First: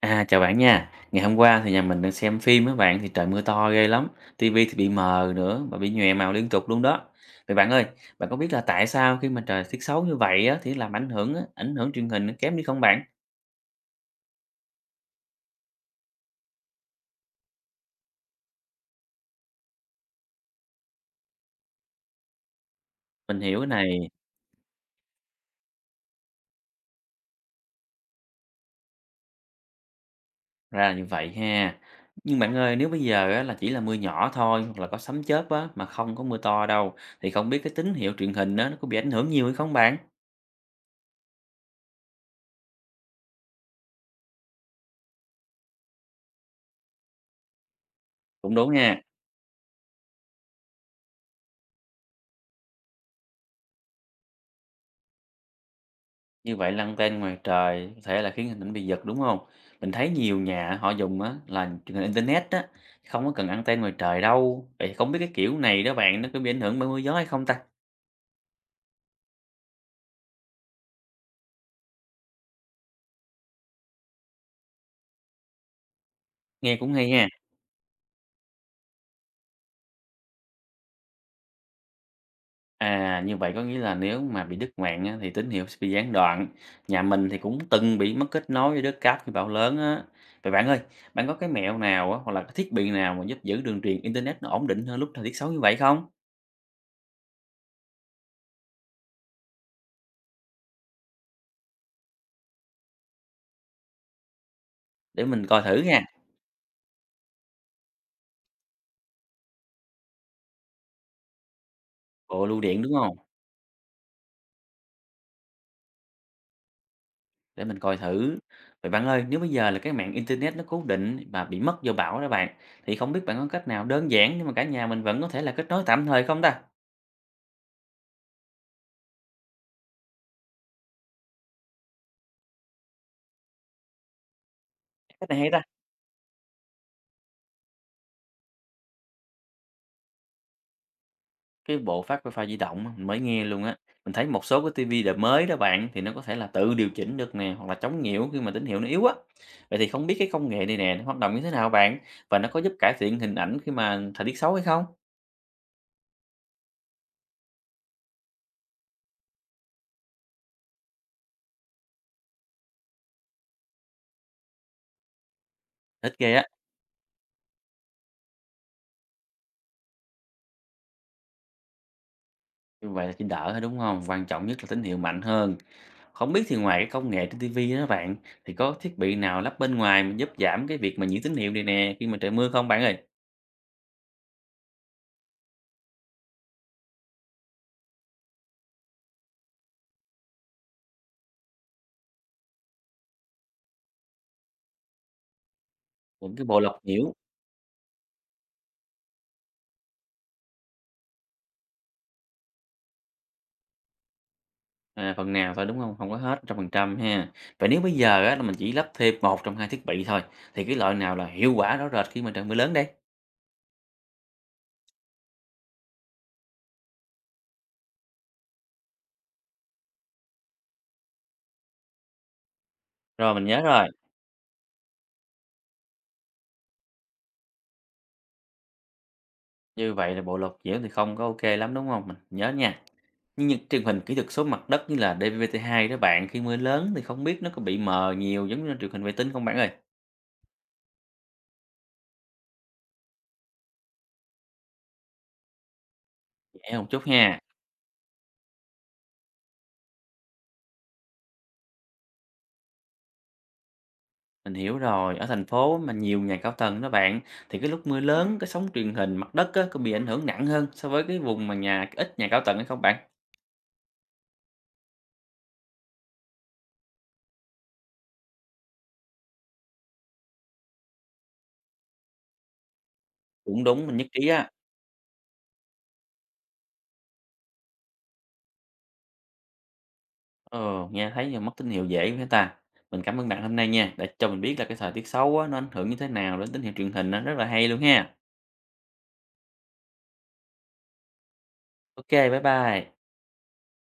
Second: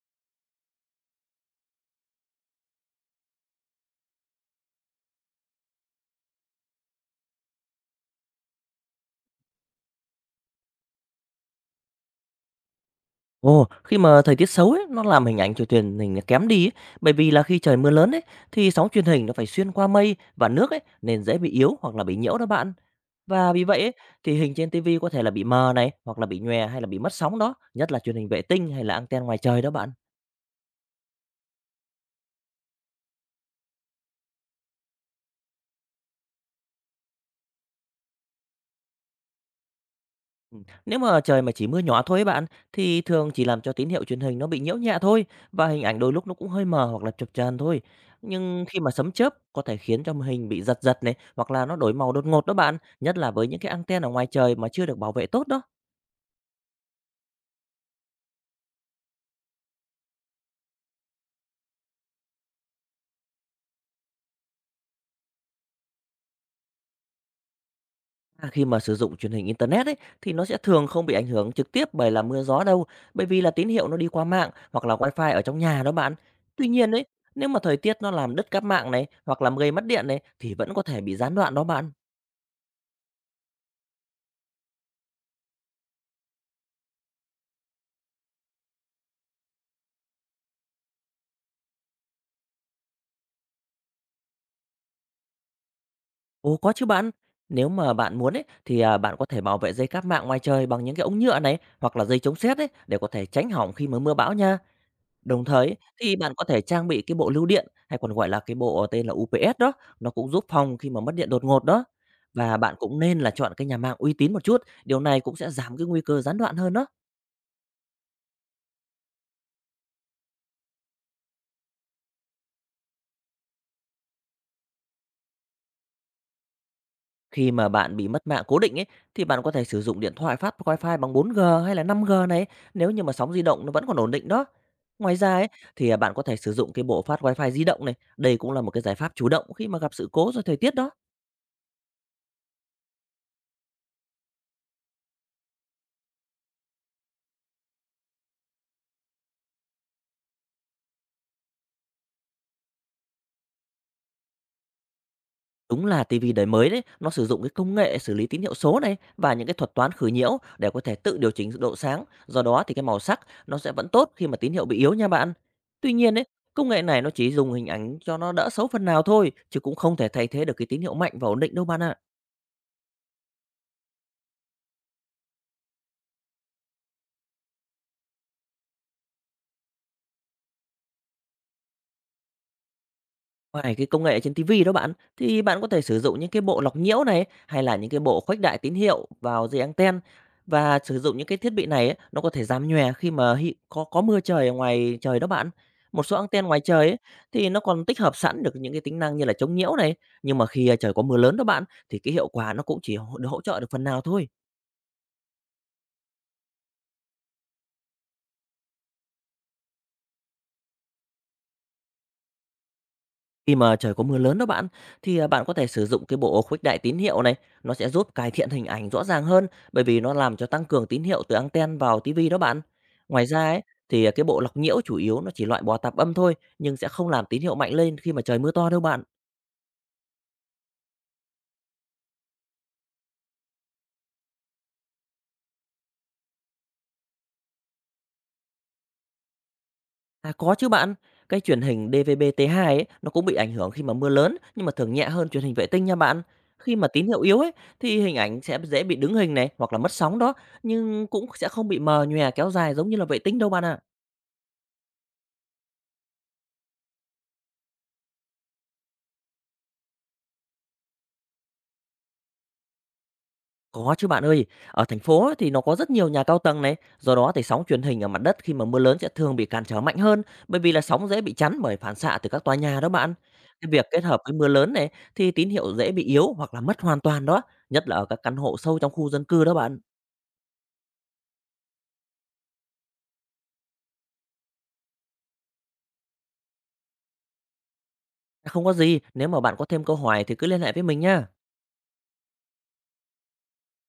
À, chào bạn nha. Ngày hôm qua thì nhà mình đang xem phim á bạn thì trời mưa to ghê lắm. Tivi thì bị mờ nữa và bị nhòe màu liên tục luôn đó. Vậy bạn ơi, bạn có biết là tại sao khi mà trời tiết xấu như vậy á thì làm ảnh hưởng truyền hình nó kém đi không bạn? Ồ, khi mà thời tiết xấu ấy, nó làm hình ảnh của truyền hình nó kém đi ấy. Bởi vì là khi trời mưa lớn ấy, thì sóng truyền hình nó phải xuyên qua mây và nước ấy, nên dễ bị yếu hoặc là bị nhiễu đó bạn. Mình Và hiểu vì cái vậy này ấy, thì hình trên tivi có thể là bị mờ này, hoặc là bị nhòe hay là bị mất sóng đó, nhất là truyền hình vệ tinh hay là anten ngoài trời đó bạn. ra là như vậy ha. Nhưng bạn ơi, nếu bây giờ á, là chỉ là mưa nhỏ thôi hoặc là có sấm chớp á mà không có mưa to đâu thì không biết cái tín hiệu truyền hình á, nó có bị ảnh hưởng nhiều hay không bạn? Nếu mà trời mà chỉ mưa nhỏ thôi ấy bạn, thì thường chỉ làm cho tín hiệu truyền hình nó bị nhiễu nhẹ thôi và hình ảnh đôi lúc nó cũng hơi mờ hoặc là chập chờn thôi. Cũng Nhưng đúng khi mà nha. sấm chớp có thể khiến cho màn hình bị giật giật này, hoặc là nó đổi màu đột ngột đó bạn, nhất là với những cái anten ở ngoài trời mà chưa được bảo vệ tốt đó. Như vậy lăn tên ngoài trời có thể là khiến hình ảnh bị giật, đúng không? Mình thấy nhiều nhà họ dùng á là truyền hình internet á, không có cần ăng-ten ngoài trời đâu. Vậy thì không biết cái kiểu này đó bạn, nó có bị ảnh hưởng bởi mưa gió hay không ta? À, khi mà sử dụng truyền hình internet ấy thì nó sẽ thường không bị ảnh hưởng trực tiếp bởi là mưa gió đâu, bởi vì là tín hiệu nó đi qua mạng hoặc là wifi ở trong nhà đó bạn. Tuy Nghe nhiên cũng ấy, hay ha. nếu mà thời tiết nó làm đứt cáp mạng này hoặc làm gây mất điện này thì vẫn có thể bị gián đoạn đó bạn. À, như vậy có nghĩa là nếu mà bị đứt mạng á thì tín hiệu sẽ bị gián đoạn. Nhà mình thì cũng từng bị mất kết nối với đất cát khi bão lớn á. Vậy bạn ơi, bạn có cái mẹo nào á, hoặc là cái thiết bị nào mà giúp giữ đường truyền internet nó ổn định hơn lúc thời tiết xấu như vậy không? Ồ, có chứ bạn. Nếu mà bạn muốn ấy thì, bạn có thể bảo vệ dây cáp mạng ngoài trời bằng những cái ống nhựa này, hoặc là dây chống sét ấy, để có thể tránh hỏng khi mà mưa bão nha. Để Đồng mình coi thời thử ấy, nha. thì bạn có thể trang bị cái bộ lưu điện, hay còn gọi là cái bộ tên là UPS đó, nó cũng giúp phòng khi mà mất điện đột ngột đó. Bộ Và lưu bạn điện, đúng cũng không? nên là chọn cái nhà mạng uy tín một chút, điều này cũng sẽ giảm cái nguy cơ gián đoạn hơn đó. Để mình coi thử. Vậy bạn ơi, nếu bây giờ là cái mạng internet nó cố định mà bị mất do bão đó bạn, thì không biết bạn có cách nào đơn giản nhưng mà cả nhà mình vẫn có thể là kết nối tạm thời không ta? Khi mà bạn bị mất mạng cố định ấy, thì bạn có thể sử dụng điện thoại phát wifi bằng 4G hay là 5G này, nếu như mà sóng di động nó vẫn còn ổn định đó. Ngoài Cách ra này ấy, hay ta. thì, bạn có thể sử dụng cái bộ phát Wi-Fi di động này, đây cũng là một cái giải pháp chủ động khi mà gặp sự cố do thời tiết đó. Cái bộ phát wifi di động á, mình mới nghe luôn á. Mình thấy một số cái tivi đời mới đó bạn thì nó có thể là tự điều chỉnh được nè hoặc là chống nhiễu khi mà tín hiệu nó yếu á. Vậy thì không biết cái công nghệ này nè nó hoạt động như thế nào bạn và nó có giúp cải thiện hình ảnh khi mà thời tiết xấu hay không? Đúng là tivi đời mới đấy, nó sử dụng cái công nghệ xử lý tín hiệu số này và những cái thuật toán khử nhiễu để có thể tự điều chỉnh độ sáng, do đó thì cái màu sắc nó sẽ vẫn tốt khi mà tín hiệu bị yếu nha bạn. Tuy Thích nhiên ấy, ghê á. công nghệ này nó chỉ dùng hình ảnh cho nó đỡ xấu phần nào thôi, chứ cũng không thể thay thế được cái tín hiệu mạnh và ổn định đâu bạn ạ. Như vậy là chỉ đỡ thôi, đúng không? Quan trọng nhất là tín hiệu mạnh hơn. Không biết thì ngoài cái công nghệ trên ti vi á bạn, thì có thiết bị nào lắp bên ngoài mà giúp giảm cái việc mà nhiễu tín hiệu này nè khi mà trời mưa không bạn ơi? Ngoài cái công nghệ trên TV đó bạn, thì bạn có thể sử dụng những cái bộ lọc nhiễu này hay là những cái bộ khuếch đại tín hiệu vào dây anten và sử dụng những cái thiết bị này ấy, nó có thể giảm nhòe khi mà có mưa trời ở ngoài trời đó bạn. Một số Những cái anten bộ ngoài lọc trời ấy, nhiễu, thì nó còn tích hợp sẵn được những cái tính năng như là chống nhiễu này, nhưng mà khi trời có mưa lớn đó bạn thì cái hiệu quả nó cũng chỉ được hỗ trợ được phần nào thôi. à, phần nào thôi, đúng không? Không có hết trăm phần trăm ha. Vậy nếu bây giờ á là mình chỉ lắp thêm một trong hai thiết bị thôi, thì cái loại nào là hiệu quả rõ rệt khi mà trời mưa lớn đây? Khi mà trời có mưa lớn đó bạn, thì, bạn có thể sử dụng cái bộ khuếch đại tín hiệu này, nó sẽ giúp cải thiện hình ảnh rõ ràng hơn, bởi vì nó làm cho tăng cường tín hiệu từ ăng-ten vào tivi đó bạn. Ngoài Rồi, ra mình nhớ ấy, rồi, thì, cái bộ lọc nhiễu chủ yếu nó chỉ loại bỏ tạp âm thôi, nhưng sẽ không làm tín hiệu mạnh lên khi mà trời mưa to đâu bạn. như vậy là bộ lọc nhiễu thì không có ok lắm, đúng không? Mình nhớ nha. Nhưng những truyền hình kỹ thuật số mặt đất như là DVB-T2 đó bạn, khi mưa lớn thì không biết nó có bị mờ nhiều giống như truyền hình vệ tinh không bạn ơi? À, có chứ bạn, cái truyền hình DVB-T2 ấy, nó cũng bị ảnh hưởng khi mà mưa lớn, nhưng mà thường nhẹ hơn truyền hình vệ tinh nha bạn. Khi Dễ một mà chút tín hiệu yếu ha. ấy, thì hình ảnh sẽ dễ bị đứng hình này, hoặc là mất sóng đó, nhưng cũng sẽ không bị mờ nhòe kéo dài giống như là vệ tinh đâu bạn ạ. Mình hiểu rồi, ở thành phố mà nhiều nhà cao tầng đó bạn, thì cái lúc mưa lớn, cái sóng truyền hình mặt đất á, có bị ảnh hưởng nặng hơn so với cái vùng mà nhà ít nhà cao tầng hay không bạn? Có chứ bạn ơi, ở thành phố ấy thì nó có rất nhiều nhà cao tầng này, do đó thì sóng truyền hình ở mặt đất khi mà mưa lớn sẽ thường bị cản trở mạnh hơn, bởi vì là sóng dễ bị chắn bởi phản xạ từ các tòa nhà đó bạn. Cũng Cái đúng, việc mình kết nhất hợp trí với mưa á. lớn này thì tín hiệu dễ bị yếu hoặc là mất hoàn toàn đó, nhất là ở các căn hộ sâu trong khu dân cư đó bạn. Ờ, nghe thấy là mất tín hiệu dễ với ta. Mình cảm ơn bạn hôm nay nha, đã cho mình biết là cái thời tiết xấu á, nó ảnh hưởng như thế nào đến tín hiệu truyền hình á, rất là hay luôn ha. Không có gì, nếu mà bạn có thêm câu hỏi thì cứ liên hệ với mình nhá. Ok, bye bye.